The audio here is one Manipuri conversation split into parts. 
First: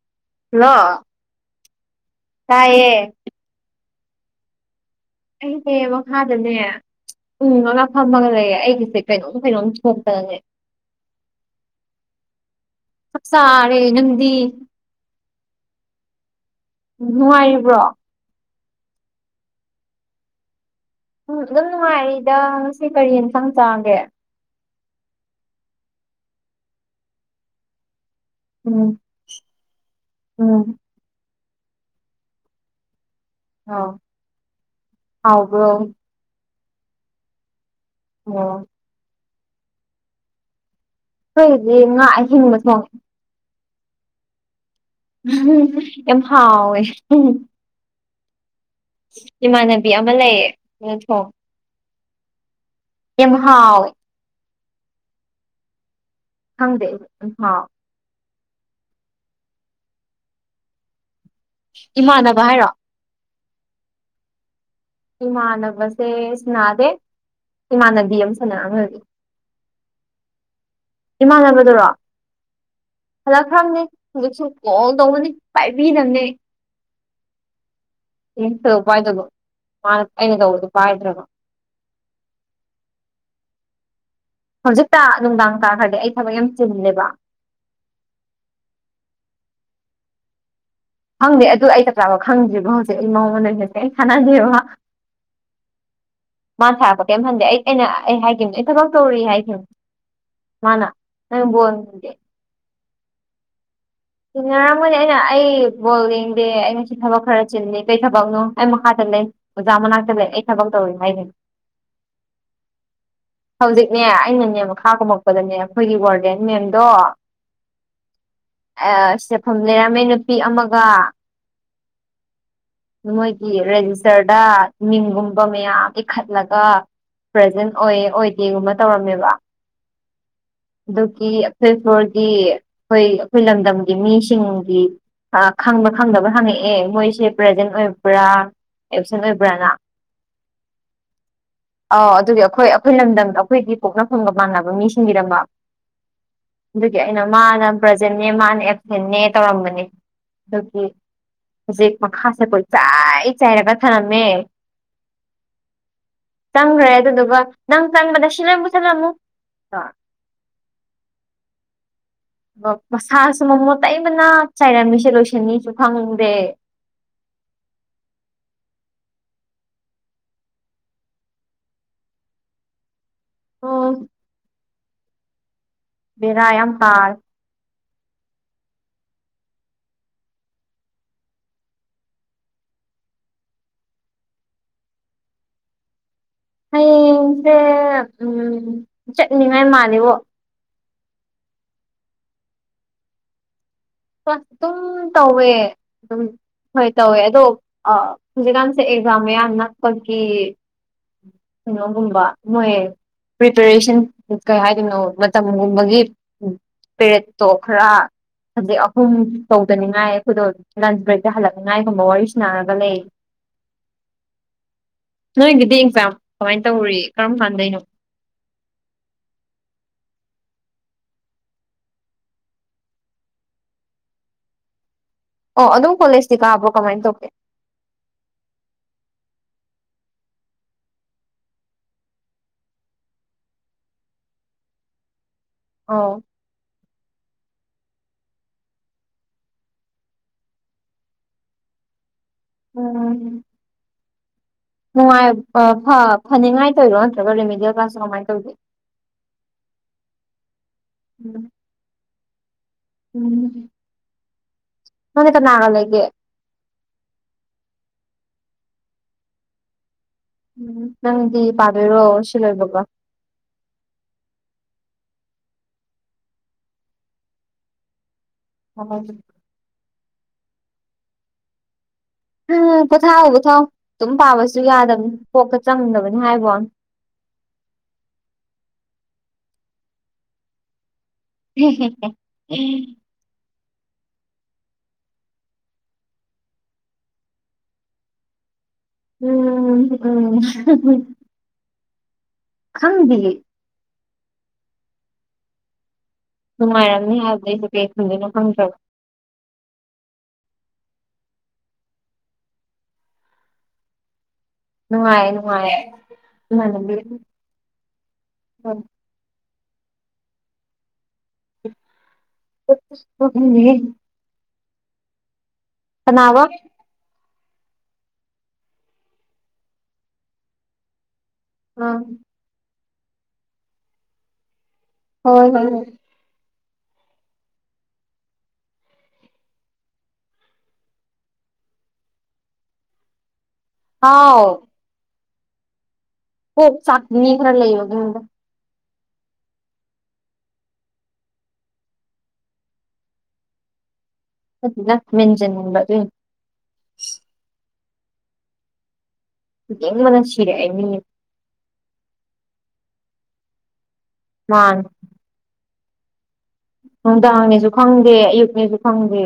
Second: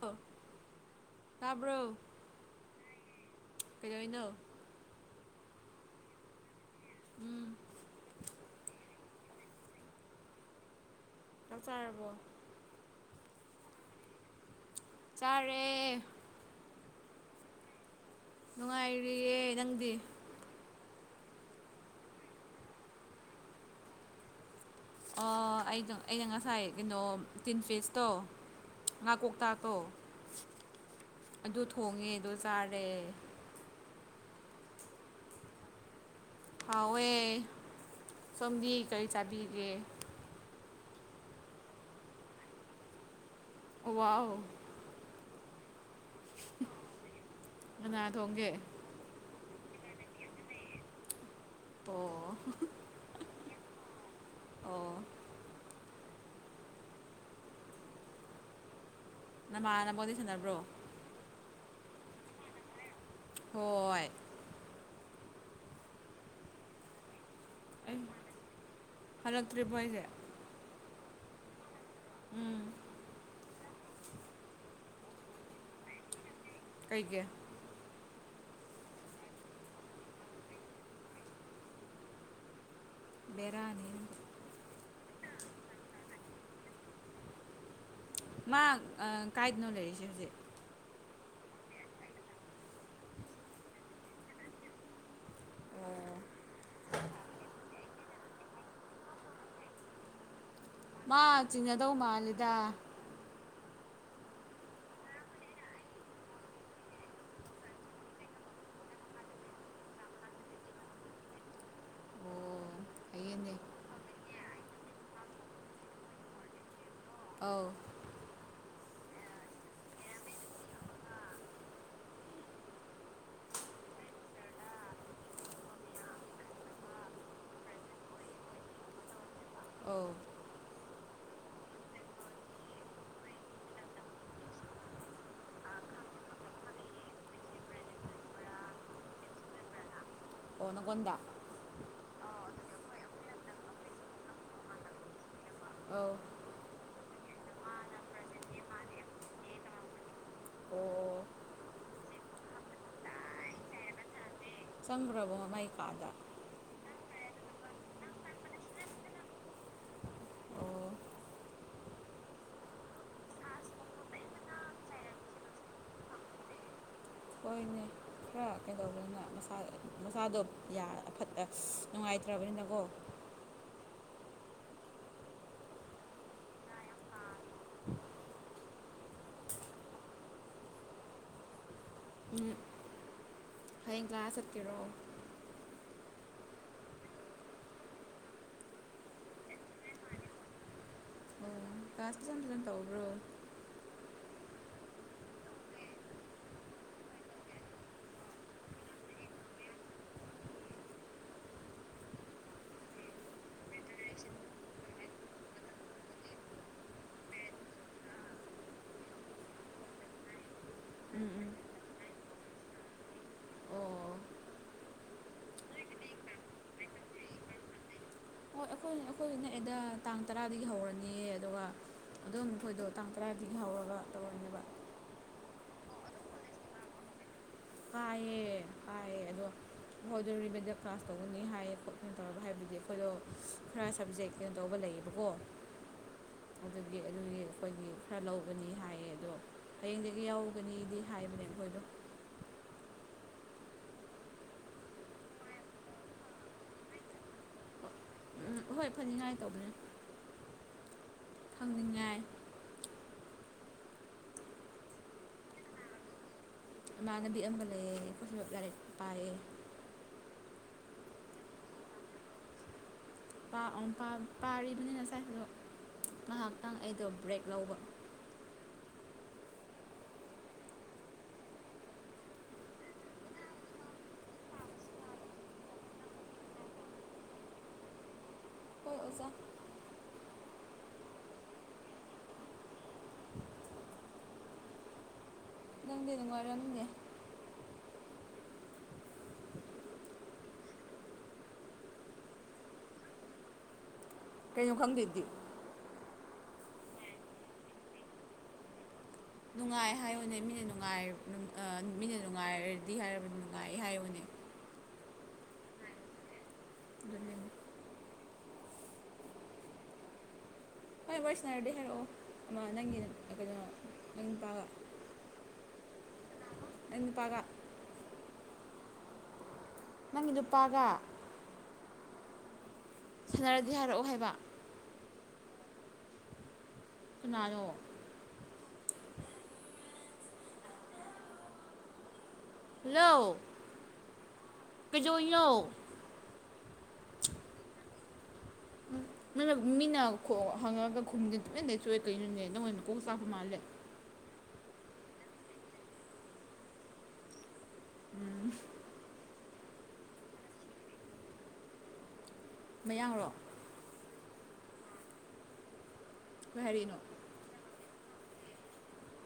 ꯍ ꯂ ꯇꯥꯕ꯭ꯔꯣ ꯇꯥꯏꯌꯦ ꯀꯩꯗꯧꯅꯣ ꯑꯩꯁꯦ ꯃꯈꯥꯗꯅꯦ ꯎꯝ ꯉꯅ ꯐꯝꯃꯒ ꯂꯩꯌꯦ ꯑꯩꯒꯤꯁꯦ ꯀꯩꯅꯣꯝ ꯀꯩꯅꯣꯝ ꯊꯣꯛꯇꯅꯦ ꯀꯆꯥꯔꯔꯕꯣ ꯁꯥꯥꯔꯦ ꯉꯗꯤ ꯆꯔꯦ ꯅꯨꯡꯉꯥꯏꯔꯤꯕ꯭ꯔꯣ ꯅꯨꯡꯉꯥꯏꯔꯤꯔꯤꯌꯦꯦ ꯅꯪꯗꯤ ꯎꯝ ꯑꯗꯨꯝ ꯅꯨꯡꯉꯥꯏꯔꯤꯗ ꯉꯁꯤ ꯀꯔꯤ ꯏꯟꯈꯥꯡ ꯆꯥꯒꯦ ꯑꯣ ꯑꯩꯗꯣ ꯑꯩꯅ ꯉꯁꯥꯏ ꯀꯩꯅꯣ ꯇꯤꯟ ꯐꯤꯁꯇꯣ ꯎꯝ ꯉꯥ ꯀꯣꯛꯇꯥꯛꯇꯣ ꯎꯝ ꯑꯗꯨ ꯊꯣꯡꯉꯦꯗꯣ ꯆꯥꯔꯦ ꯑꯥꯎ ꯍꯥꯎꯕ ꯍꯥꯎꯋꯦ ꯑꯣ ꯁꯣꯝꯗꯤ ꯀꯔꯤ ꯆꯥꯕꯤꯒꯦ ꯑꯩꯈꯣꯏꯗꯤ ꯉꯥ ꯑ ꯍꯤꯡꯕ ꯁꯦ ꯋꯥꯎ ꯌꯥꯝꯦꯝ ꯍꯥꯎꯋꯋꯦ ꯀꯅꯥ ꯊꯣꯡꯒꯦ ꯏꯃꯥꯟꯅꯕꯤ ꯑꯃ ꯂꯩꯌꯦ ꯑꯗꯨ ꯊꯣꯡ ꯑꯣ ꯌꯥꯝ ꯍꯥꯎ ꯑꯣ ꯈꯪꯗꯦ ꯎ ꯍꯥꯎ ꯅꯃꯥꯟ ꯅꯕꯣꯗ ꯁꯥꯟꯅꯕ꯭ꯔꯣ ꯏꯃꯥꯟꯅꯕ ꯍꯥꯏꯔꯣ ꯍꯣꯏ ꯏꯃꯥꯟꯅꯕꯁꯦ ꯁꯅꯥꯗꯦ ꯑꯩ ꯏꯃꯥꯟꯅꯕꯤ ꯑꯃ ꯁꯅꯗꯤ ꯍꯜꯂꯛꯇ꯭ꯔꯤꯕꯣ ꯑꯩꯁꯦ ꯏꯃꯥꯟꯅꯕꯗꯨꯔꯣ ꯎꯝ ꯐꯖꯛꯈ꯭ꯔꯕꯅꯤ ꯍꯧꯖꯤꯛꯁꯨ ꯀꯣꯜ ꯇꯧꯅꯅꯤ ꯄꯥꯏꯕꯤꯅꯕꯅꯦ ꯀꯩꯒꯤꯦ ꯏ ꯄꯥꯏꯗꯕ ꯃꯥ ꯑꯩꯅ ꯇꯧꯕꯗꯣ ꯄꯥꯏꯗ꯭ꯔꯕ ꯕꯤꯔꯅꯤ ꯍꯧꯖꯤꯛꯇ ꯅꯨꯡꯗꯥꯡ ꯇꯥꯈ꯭ꯔꯗꯤ ꯑꯩ ꯊꯕꯛ ꯌꯥꯝ ꯆꯨꯝꯃꯦꯕ ꯃꯥ ꯀꯥꯏꯗꯅꯣ ꯂꯩꯔꯤꯁꯦ ꯍꯧꯖꯤꯛ ꯈꯪꯗꯦ ꯑꯗꯨ ꯑꯩ ꯇ ꯆ꯭ꯔꯥꯕ ꯈꯪꯗ꯭ꯔꯤꯕꯣ ꯍꯧꯖꯤꯛ ꯑꯩ ꯃꯉꯣꯟꯁꯦ ꯑꯩꯅ ꯁꯥꯟꯅꯗꯕꯕ ꯑꯣ ꯃꯥ ꯁꯥꯔꯛꯄ ꯀꯩꯝ ꯍꯟꯗꯦ ꯑꯩ ꯑꯩꯅ ꯑꯩ ꯍꯥꯏꯈꯤꯕꯅꯦ ꯑꯩ ꯊꯕꯛ ꯇꯧꯔꯤ ꯍꯥꯏꯈꯤꯕꯅꯦ ꯃꯥꯅ ꯃꯥ ꯅꯪ ꯆꯤꯡꯅꯗꯧ ꯕꯣꯜꯗꯦ ꯃꯥꯜꯂꯤꯗ ꯆꯤꯟꯅꯔꯝꯃꯣꯏꯅꯦ ꯑꯩꯅ ꯑꯩ ꯕꯣꯜ ꯌꯦꯡꯗꯦ ꯑꯩ ꯉꯁꯤ ꯊꯕꯛ ꯈꯔ ꯆꯤꯟꯂꯤꯀꯩ ꯊꯕꯛꯅꯣ ꯑꯩ ꯃꯈꯥꯗ ꯂꯩ ꯑꯣꯖꯥ ꯃꯅꯥꯛꯇ ꯂꯩ ꯑꯩ ꯊꯕꯛ ꯇꯧꯔꯤ ꯍꯥꯏꯒꯦ ꯑꯣ ꯐꯌꯦꯅꯦ ꯍꯧꯖꯤꯛꯅꯦ ꯑꯩꯅꯅꯦ ꯃꯈꯥ ꯀꯨꯝꯃꯛꯄꯗꯅꯦ ꯑꯩꯈꯣꯏꯒꯤ ꯋꯥꯔꯗꯦꯟ ꯃꯦꯝꯗꯣ ꯑꯧ ꯆꯦꯐꯝ ꯂꯩꯔꯝꯃꯦ ꯅꯨꯄꯤ ꯑꯃꯒ ꯃꯣꯏꯒꯤ ꯔꯦꯖꯤꯁꯇꯔꯗ ꯃꯤꯡꯒꯨꯝꯕ ꯃꯌꯥꯝ ꯏꯈꯠꯂꯒ ꯄ꯭ꯔꯖꯦꯟ ꯑꯣꯏ ꯑꯣꯏꯗꯦꯒꯨꯝꯕ ꯇꯧꯔꯝꯃꯦꯕ ꯑꯧ ꯑꯗꯨꯒꯤ ꯑꯩꯈꯣꯏ ꯐꯂꯣꯔꯒꯤ ꯑꯩꯈꯣꯏ ꯑꯩꯈꯣꯏ ꯂꯝꯗꯝꯒꯤ ꯃꯤꯁꯤꯡꯒꯤ ꯑ ꯈꯪꯕ ꯈꯪꯗꯕ ꯍꯪꯉꯛꯑꯦ ꯃꯣꯏꯁꯦ ꯄ꯭ꯔꯖꯦꯟ ꯑꯣꯏꯕ꯭ꯔꯥ ꯑꯦꯞꯁꯦꯟ ꯑꯣꯏꯕ꯭ꯔꯅ ꯑꯣ ꯅꯒꯣꯟꯗ ꯑꯥꯎ ꯑꯗꯨꯗꯤ ꯑꯩꯈꯣꯏ ꯑꯩꯈꯣꯏ ꯂꯝꯗꯝꯗ ꯑꯩꯈꯣꯏꯒꯤ ꯄꯣꯛꯅꯐꯝꯒ ꯃꯥꯟꯅꯕ ꯃꯤꯁꯤꯡ ꯏꯔꯝꯕ ꯑꯧ ꯑꯗꯨꯒꯤ ꯑꯩꯅ ꯃꯥꯅ ꯄꯕ꯭ꯔꯖꯦꯟꯅꯦ ꯃꯥꯅ ꯑꯦꯞꯁꯦꯟꯅꯦ ꯇꯧꯔꯝꯕꯅꯦ ꯑꯗꯨꯒꯤ ꯑꯣ ꯍꯧꯖꯤꯛ ꯃꯈꯥꯁꯦ ꯀꯣꯏ ꯆꯥꯏ ꯆꯥꯏꯔꯒ ꯊꯥꯅꯝꯃꯦ ꯆꯪꯒ꯭ꯔꯕꯣ ꯃꯥꯏ ꯀꯥꯗ ꯆꯪꯈ꯭ꯔꯦ ꯑꯗꯨꯗꯨꯒ ꯅꯪ ꯆꯪꯕꯗ ꯁꯤꯜꯂꯣꯏ ꯄꯨꯁꯟꯂꯝꯃꯨ ꯑꯣ ꯃꯁꯥꯁꯨ ꯃꯃꯣꯟꯠꯇꯩꯕꯅ ꯆꯥꯏꯔꯝꯃꯤꯁꯦ ꯂꯣꯏꯁꯟꯅꯦꯁꯨ ꯈꯪꯗꯦ ꯍꯣꯏꯅꯦ ꯈꯔ ꯀꯩꯗꯧꯕꯅꯣ ꯃꯁꯥ ꯃꯁꯥꯗꯣ ꯌꯥ ꯐꯠ ꯅꯨꯡꯉꯥꯏꯇ꯭ꯔꯕꯅꯤꯅꯀꯣ ꯑꯣ ꯕꯦꯔꯥ ꯌꯥꯝ ꯇꯥꯔꯦ ꯎꯝ ꯍꯌꯦꯡ ꯀꯂꯥꯁ ꯆꯠꯀꯦꯔꯣ ꯍꯌꯦꯡꯁꯦ ꯎꯝ ꯆꯠꯅꯤꯡꯉꯥꯏ ꯃꯥꯂꯦꯕꯣ ꯀꯂ꯭ꯁ ꯐꯖ ꯐꯖꯅ ꯇꯧꯕꯔꯣ ꯑꯗꯨꯝ ꯇꯧꯋꯦ ꯑꯗꯨꯝ ꯍꯣꯏ ꯇꯧꯋꯦ ꯑꯗꯣ ꯍꯧꯖꯤꯛꯀꯥꯟꯁꯦ ꯑꯦꯛꯖꯥꯝ ꯃꯌꯥꯝ ꯅꯛꯄꯒꯤ ꯀꯩꯅꯣꯒꯨꯝꯕ ꯃꯣꯏ ꯄ꯭ꯔꯤꯄꯦꯔꯦꯁꯟ ꯀꯩ ꯍꯥꯏꯗꯣꯏꯅꯣ ꯃꯇꯝꯒꯨꯝꯕꯒꯤ ꯄꯦꯔꯦꯠꯇꯣ ꯈꯔ ꯍꯧꯖꯤꯛ ꯑꯍꯨꯝ ꯇꯧꯗꯅꯤꯉꯥꯏ ꯑꯩꯈꯣꯏꯗꯣ ꯂꯟꯁ ꯎꯝ ꯕ꯭ꯔꯦꯛꯇ ꯎꯝ ꯍꯜꯂꯛꯅꯤꯉꯥꯏꯒꯨꯝꯕ ꯋꯥꯔꯤ ꯁꯅꯔꯒ ꯂꯩꯌꯦ ꯑꯣ ꯅꯣꯏꯒꯤꯗꯤ ꯑꯦꯛꯖꯥꯝ ꯀꯃꯥꯏꯅ ꯇꯧꯔꯤ ꯀꯔꯝ ꯀꯥꯟꯗꯩꯅꯣ ꯍꯣꯏ ꯑꯩꯈꯣꯏ ꯑꯩꯈꯣꯏ ꯅꯛꯑꯦꯗ ꯇꯥꯡ ꯇꯔꯥꯗꯒꯤ ꯍꯧꯔꯅꯤ ꯑꯗꯨꯒ ꯑꯗꯣ ꯃꯈꯣꯏꯗꯣ ꯇꯥꯡ ꯇꯔꯥꯗꯒꯤ ꯍꯧꯔꯒ ꯇꯧꯔꯅꯦꯕ ꯑꯣ ꯑꯗꯨꯝ ꯀꯣꯂꯦꯖꯇꯤ ꯀꯥꯕ꯭ꯔꯣ ꯀꯃꯥꯏꯅ ꯇꯧꯒꯦ ꯀꯥꯏꯌꯦ ꯀꯥꯏꯌꯦ ꯑꯗꯣ ꯐꯥꯎꯗꯔꯤꯕꯗ ꯀ꯭ꯂꯥꯁ ꯇꯧꯒꯅꯤ ꯍꯥꯏꯌꯦ ꯈꯣꯠ ꯀꯩꯅꯣ ꯇꯧꯔꯒ ꯍꯥꯏꯕꯗꯤ ꯑꯩꯈꯣꯏꯗꯣ ꯈꯔ ꯁꯕꯖꯦꯛ ꯀꯩꯅꯣ ꯇꯧꯕ ꯂꯩꯌꯦꯕꯀꯣ ꯑꯥꯎ ꯑꯗꯨꯒꯤ ꯑꯗꯨꯒꯤ ꯑꯩꯈꯣꯏꯒꯤ ꯈꯔ ꯂꯧꯕꯅꯤ ꯍꯥꯏꯌꯦ ꯑꯗꯣ ꯍꯌꯦꯡꯗꯒꯤ ꯌꯥꯎꯒꯅꯤꯗꯤ ꯍꯥꯏꯕꯅꯦ ꯑꯩꯈꯣꯏꯗꯣ ꯎꯝ ꯅꯨꯡꯉꯥꯏ ꯐ ꯐꯅꯤꯉꯥꯏ ꯇꯧꯋꯤꯔꯣ ꯅꯠꯇ꯭ꯔꯒ ꯔꯦꯃꯤꯗꯤꯌꯦꯜ ꯀ꯭ꯂꯥꯁ ꯇꯣ ꯀꯃꯥꯏꯅ ꯇꯧꯒꯦ ꯍꯣꯏ ꯐꯅꯤꯉꯥꯏ ꯇꯧꯕꯅꯦ ꯎꯝ ꯐꯪꯅꯤꯡꯉꯥꯏ ꯎꯝ ꯅꯪꯅ ꯀꯅꯥꯒ ꯂꯩꯒꯦ꯫ ꯏꯃꯥꯟꯅꯕꯤ ꯑꯃꯒ ꯂꯩꯌꯦ ꯄꯨꯁꯨ ꯂꯥꯏꯔꯤꯛ ꯄꯥꯏꯌꯦ꯫ ꯎꯝ ꯅꯪꯗꯤ ꯄꯗꯨꯏꯔꯣ ꯁꯤꯂꯣꯏꯕꯒ꯫ ꯄꯥꯔꯤꯕꯅꯤ ꯉꯁꯥꯏꯗꯣ ꯉꯥꯏꯍꯥꯛꯇꯪ ꯑꯩꯗꯣ ꯕ꯭ꯔꯦꯛ ꯂꯧꯕ꯫ ꯍ ꯎꯝ ꯄꯣꯊꯥꯎ ꯄꯣꯊꯥꯎ ꯑꯗꯨꯝ ꯄꯥꯕꯁꯨ ꯌꯥꯗꯕꯅꯤ ꯄꯣꯛꯀ ꯆꯪꯗꯕꯅꯤ ꯍꯥꯏꯕꯣ ꯍꯣꯏ ꯑꯣꯖꯥ ꯎꯝ ꯍꯝ ꯎꯝ ꯅꯪꯗꯤ ꯅꯨꯡꯉꯥꯏꯔꯝꯒꯦ ꯎꯝ ꯎꯝ ꯈꯪꯕꯤ ꯀꯩꯅꯣ ꯈꯪꯗꯦꯗꯤ ꯅꯨꯡꯉꯥꯏꯔꯝꯅꯤ ꯍꯥꯏꯕꯗꯩꯁꯨꯦ ꯀꯩ ꯈꯟꯗꯅꯣ ꯐꯪꯈ꯭ꯔꯕꯣ ꯅꯨꯡꯉꯥꯏ ꯍꯥꯏꯌꯨꯅꯦ ꯃꯤꯅ ꯅꯨꯡꯉꯥꯏ ꯃꯤꯅ ꯅꯨꯡꯉꯥꯏꯔꯗꯤ ꯍꯥꯏꯔꯕꯗꯤ ꯅꯨꯡꯉꯥꯏ ꯍꯥꯏꯌꯨꯅꯦ ꯅꯨꯡꯉꯥꯏꯦ ꯅꯨꯡꯉꯥꯏꯦꯅ ꯑꯗꯨꯅꯦ ꯍꯣꯏ ꯋꯥꯏꯁꯅꯔꯗꯤ ꯍꯥꯏꯔꯛꯑꯣ ꯑꯃ ꯅꯪꯒꯤ ꯀꯩꯅꯣ ꯅꯪ ꯅꯨꯄꯥꯒ ꯅꯥꯕ ꯅ ꯄꯒ ꯅꯪꯒꯤ ꯅꯨꯄꯥꯒ ꯑ ꯁꯥꯟꯅꯔꯗꯤ ꯍꯥꯏꯔꯛꯑꯣ ꯍꯥꯏꯕ ꯍꯣꯏ ꯍꯣꯏ ꯍꯣꯏ ꯁꯨꯅꯥꯅꯣ ꯍꯜꯂ ꯍꯥꯎ ꯄꯖꯣꯏꯌꯎ ꯑꯣ ꯆꯥꯛꯠꯅꯤ ꯈ꯭ꯔ ꯂꯩꯕꯒ ꯣꯏꯅ ꯃꯤꯅ ꯍꯪꯉꯑꯒ ꯈꯣꯡꯗꯦ ꯇꯨꯃꯤꯦꯟ ꯂꯩꯩ ꯆꯣꯏꯦ ꯀꯩꯅꯣꯅꯦꯦ ꯅꯪ ꯃꯣꯏ ꯃꯀꯣꯛ ꯆꯥꯛꯄ ꯃꯥꯜꯂꯦ ꯂ ꯃꯦꯟꯖꯟꯝꯕ ꯑꯗꯨ ꯎꯝ ꯌꯦ ꯃꯅꯥꯁꯤꯔꯦ ꯃꯌꯥꯡꯔꯣ ꯃꯥ ꯍꯔꯤꯅꯣ ꯅꯨꯡꯗꯥꯡꯅꯤꯁꯨ ꯈꯪꯗꯦ ꯑꯌꯨꯛꯅꯤꯁꯨ ꯈꯪꯗꯦ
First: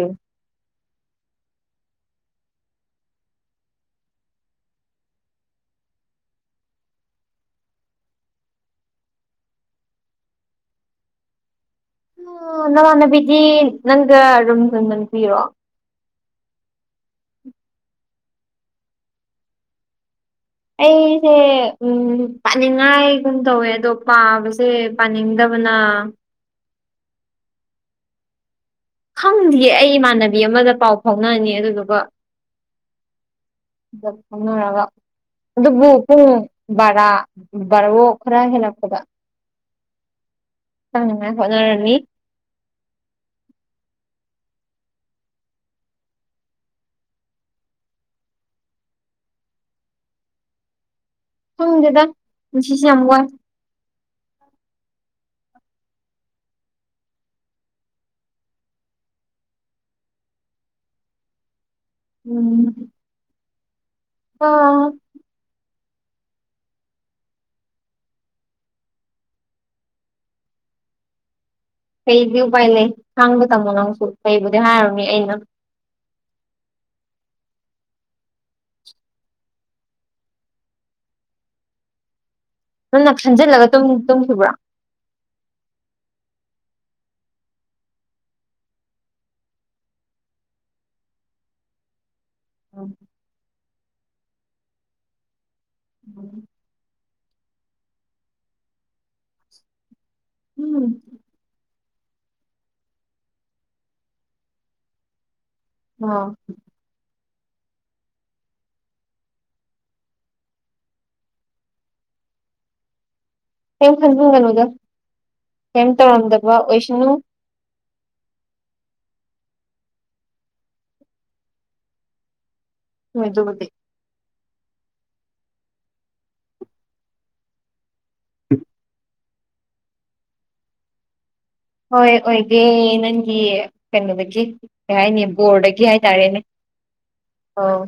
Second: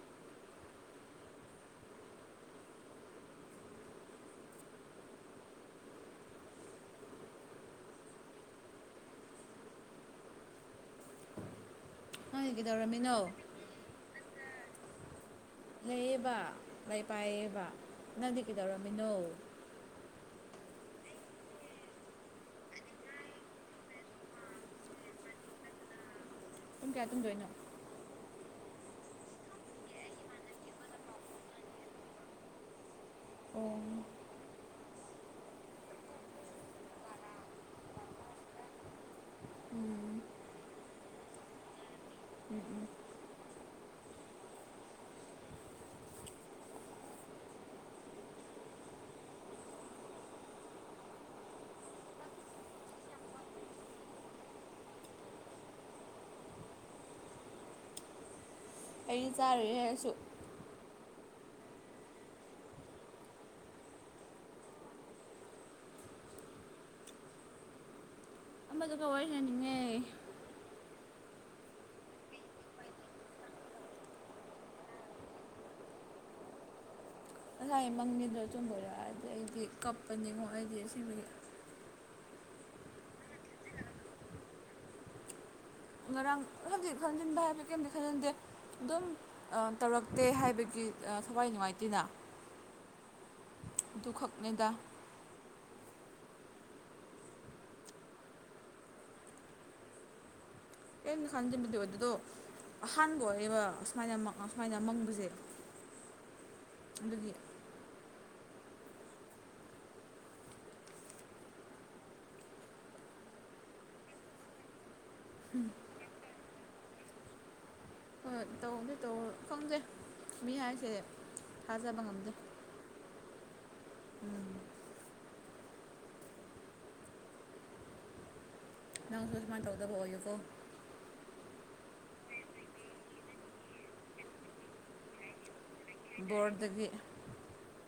ꯅꯪꯗꯤ ꯀꯩꯗꯧꯔꯝꯃꯤꯅꯣ ꯅꯃꯥꯟꯅꯕꯤꯗꯤ ꯅꯪꯒ ꯔꯨꯝ ꯌꯣꯟꯕ ꯄꯤꯔꯣ ꯂꯩꯌꯦꯕ ꯃꯥꯏ ꯄꯥꯏꯌꯦꯕ ꯅꯪꯗꯤ ꯀꯩꯗꯧꯔꯝꯃꯤꯅꯣ ꯑꯩꯁꯦ ꯎꯝ ꯄꯥꯅꯤꯡꯉꯥꯏꯒꯨꯝ ꯇꯧꯋꯦ ꯑꯗꯣ ꯄꯥꯕꯁꯦ ꯄꯥꯅꯤꯡꯗꯕꯅ ꯑꯗꯨꯨꯝ ꯀꯌꯥ ꯇꯨꯝꯗꯣꯏꯅꯣ ꯈꯪꯗꯌꯦ ꯑꯩ ꯏꯃꯥꯟꯅꯕꯤ ꯑꯃꯗ ꯄꯥꯎ ꯐꯥꯎꯅꯅꯤ ꯑꯗꯨꯗꯨꯒ ꯑꯣ ꯔꯒ ꯑꯗꯨꯕꯨ ꯄꯨꯡ ꯕꯥꯔꯥ ꯕꯥꯔꯔꯣ ꯈꯔ ꯍꯦꯜꯂꯛꯄꯗ ꯎꯝ ꯑ ꯍꯅꯣꯅꯤ ꯎꯝ ꯎꯝ ꯈꯪꯗꯦꯗ ꯄꯨꯟꯁꯤꯁꯨ ꯌꯥꯝ ꯋꯥꯏ ꯑꯩ ꯆꯥꯔꯨꯏ ꯍꯥꯏꯔꯁꯨ ꯎꯝ ꯑ ꯑꯃꯗꯨꯒ ꯋꯥꯔꯤ ꯁꯥꯅꯅꯤꯡꯉꯦ ꯀꯩꯗꯤ ꯎꯄꯥꯏ ꯂꯩ ꯈꯥꯡꯕ ꯇꯝꯃꯣ ꯅꯪꯁꯨ ꯀꯩꯕꯨꯗꯤ ꯍꯥꯏꯔꯨꯅꯤ ꯑꯩꯅ ꯉꯁꯥꯏ ꯃꯪꯒꯤꯗꯣ ꯑꯆꯨꯝꯕ ꯑꯣꯏꯔꯛꯑꯗꯤ ꯑꯩꯗꯤ ꯀꯞꯄꯅꯤꯉꯣ ꯑꯩꯗꯤ ꯑꯁꯦꯡꯕꯒꯤ ꯅꯪꯅ ꯈꯟꯖꯤꯜꯂꯒ ꯇꯨꯝ ꯇꯨꯝꯈꯤꯕ꯭ꯔꯣ ꯉꯔꯥꯡ ꯈꯟꯗꯤ ꯈꯟꯖꯤꯟꯕ ꯍꯥꯏꯕꯗꯤ ꯀꯩꯝꯇ ꯈꯟꯅꯗꯦ ꯑꯗꯨꯝ ꯑ ꯇꯧꯔꯛꯇꯦ ꯍꯥꯏꯕꯒꯤ ꯑ ꯊꯋꯥꯏ ꯅꯨꯡꯉꯥꯏꯇꯦꯅ [unintelligible] ꯑꯗꯨꯈꯛꯅꯦꯗꯥ [unintelligible] ꯎꯝ ꯀꯩꯝꯗ ꯈꯟꯖꯤꯟꯕꯗꯤ ꯑꯣꯏꯗꯦ ꯗꯣ ꯑꯍꯥꯟꯕ ꯑꯣꯏꯌꯦꯕ ꯑꯁꯨꯃꯥꯏꯅ ꯃꯪ ꯑꯁꯨꯃꯥꯏꯅ ꯃꯪꯕꯁꯦ ꯑꯣ ꯑꯗꯨꯒꯤ ꯀꯩꯝ ꯈꯟꯖꯤꯟꯒꯅꯨꯗ ꯎꯝ ꯀꯩꯝ ꯇꯧꯔꯝꯗꯕ ꯑꯣꯏꯁꯅꯨ ꯍꯣꯏ ꯇꯧꯕꯨꯗꯤ ꯇꯧꯔꯣꯏ ꯈꯪꯗꯦ ꯃꯤ ꯍꯥꯏꯁꯦ ꯊꯥꯖꯕ ꯉꯝꯗꯦ ꯍꯣꯏ ꯑꯗꯨꯕꯨꯗꯤ ꯎꯝ [unintelligible] ꯅꯪꯁꯨ ꯑꯁꯨꯃꯥꯏ ꯇꯧꯗꯕ ꯑꯣꯏꯌꯨꯀꯣ ꯍꯣꯏ ꯑꯣꯏꯒꯦ ꯅꯪꯒꯤ ꯀꯩꯅꯣꯗꯒꯤ ꯀꯩ ꯍꯥꯏꯅꯤ ꯕꯣꯔꯗ ꯒꯤ ꯍꯥꯏꯇꯥꯔꯦꯅꯦ ꯕꯣꯔꯗꯒꯤ ꯑꯣ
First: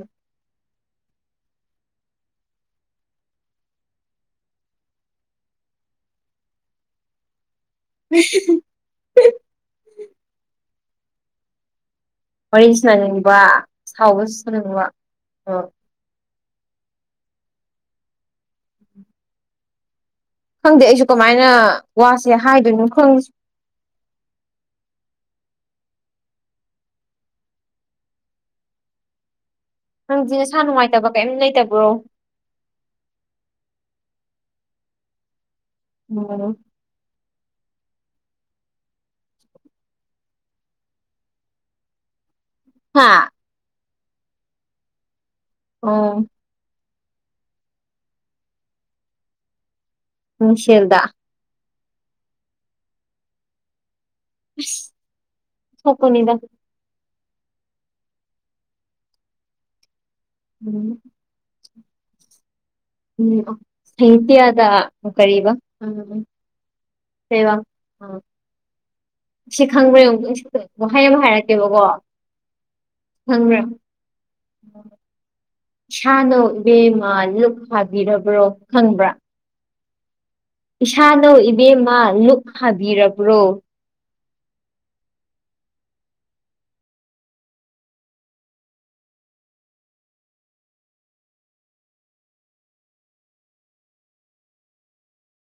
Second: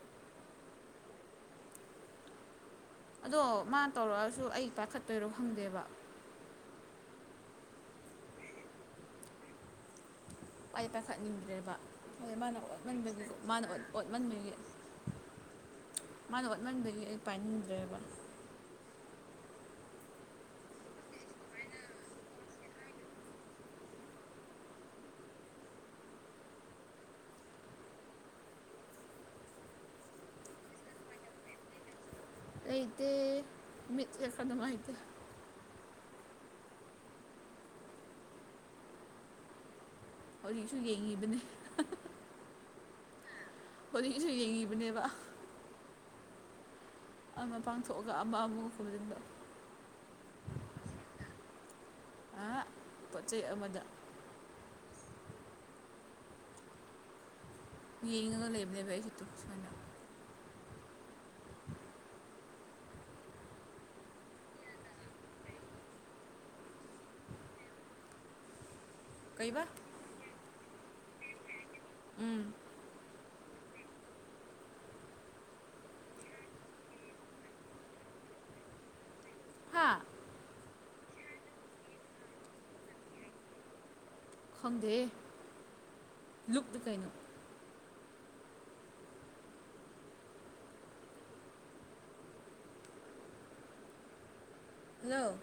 ꯑꯗꯣ ꯃꯥꯅ ꯇꯧꯔꯛꯑꯁꯨ ꯑꯩ ꯄꯥꯏꯈꯠꯇꯣꯏꯔꯣ ꯈꯪꯗꯦꯕ [unintelligible] ꯄꯥꯏꯗꯤ ꯄꯥꯏꯈꯠꯅꯤꯡꯗ꯭ꯔꯦꯕ ꯍꯣꯏ ꯃꯥꯅ ꯋꯥꯔꯤ ꯑꯣꯠꯃꯟꯕꯒꯤꯀꯣ ꯁꯥꯅꯅꯤꯡꯕ ꯃꯥꯅ ꯑꯣꯠ ꯁꯥꯎꯕꯁꯨ ꯑꯣꯠꯃꯟꯕꯒꯤ ꯁꯥꯅꯤꯡꯕ ꯑꯣ ꯃꯥꯅ ꯑꫭꯠꯃꯟꯕꯒꯤ ꯑꯩ ꯄꯥꯏꯅꯤꯡꯗ꯭ꯔꯦꯕ ꯈꯪꯗꯦ ꯑꯩꯁꯨ ꯀꯃꯥꯏꯅ ꯋꯥꯁꯦ ꯍꯥꯏꯗꯣꯏꯅꯣ ꯈꯪ ꯅꯪꯖꯦ ꯅꯁꯥ ꯅꯨꯡꯉꯥꯏꯇꯕ ꯀꯩꯝ ꯂꯩꯇꯕ꯭ꯔꯣ ꯂꯩꯇꯦ ꯃꯤꯠꯁꯦ ꯈꯔ ꯅꯨꯡꯉꯥꯏꯇꯦ ꯑꯣ ꯍꯧꯖꯤꯛꯁꯨ ꯌꯦꯡꯉꯤꯕꯅꯤ ꯍꯥ ꯍꯧꯖꯤꯛꯁꯨ ꯌꯦꯡꯉꯤꯕꯅꯦꯕ ꯑꯣ ꯑꯃ ꯄꯥꯡꯊꯣꯛꯑꯒ ꯑꯃ ꯑꯃꯨꯛ ꯈꯨꯝꯖꯤꯟꯕ ꯃꯤꯡꯁꯦꯜꯗꯥ ꯑꯍꯥ ꯄꯣꯠ ꯆꯩꯩ ꯑꯃꯗ ꯑꯁ ꯑꯣꯟꯊꯣꯛꯄꯅꯤꯗ ꯌꯦꯡꯉꯒ ꯂꯩꯕꯅꯦꯕ ꯑꯩꯁꯦ ꯇꯨ ꯁꯨꯃꯥꯏꯅ ꯎꯝ ꯎꯝ ꯁꯍꯤꯇꯤꯌꯥꯗ ꯀꯔꯤꯕ ꯎꯝ ꯀꯩꯕ ꯀꯩꯕ ꯁꯤ ꯈꯪꯕ꯭ꯔꯥ ꯌꯦꯡꯉꯨꯀꯣ ꯋꯥꯍꯩ ꯑꯃꯥ ꯍꯥꯏꯔꯛꯀꯦꯕꯀꯣ ꯎꯝ ꯈꯪꯕ꯭ꯔꯥ ꯏꯁꯥꯅꯧ ꯏꯕꯦꯝꯃ ꯂꯨꯨꯛ ꯍꯥꯕꯤꯔꯕ꯭ꯔꯣ ꯈꯪꯕ꯭ꯔꯥ ꯍꯥꯥ ꯏꯁꯥꯅꯧ ꯏꯕꯦꯝꯃ ꯂꯨꯛ ꯍꯥꯕꯤꯔꯕ꯭ꯔꯣ ꯈꯪꯗꯦꯍꯦ ꯂꯨꯛꯇꯤ ꯀꯩꯅꯣ ꯍꯜꯂꯣ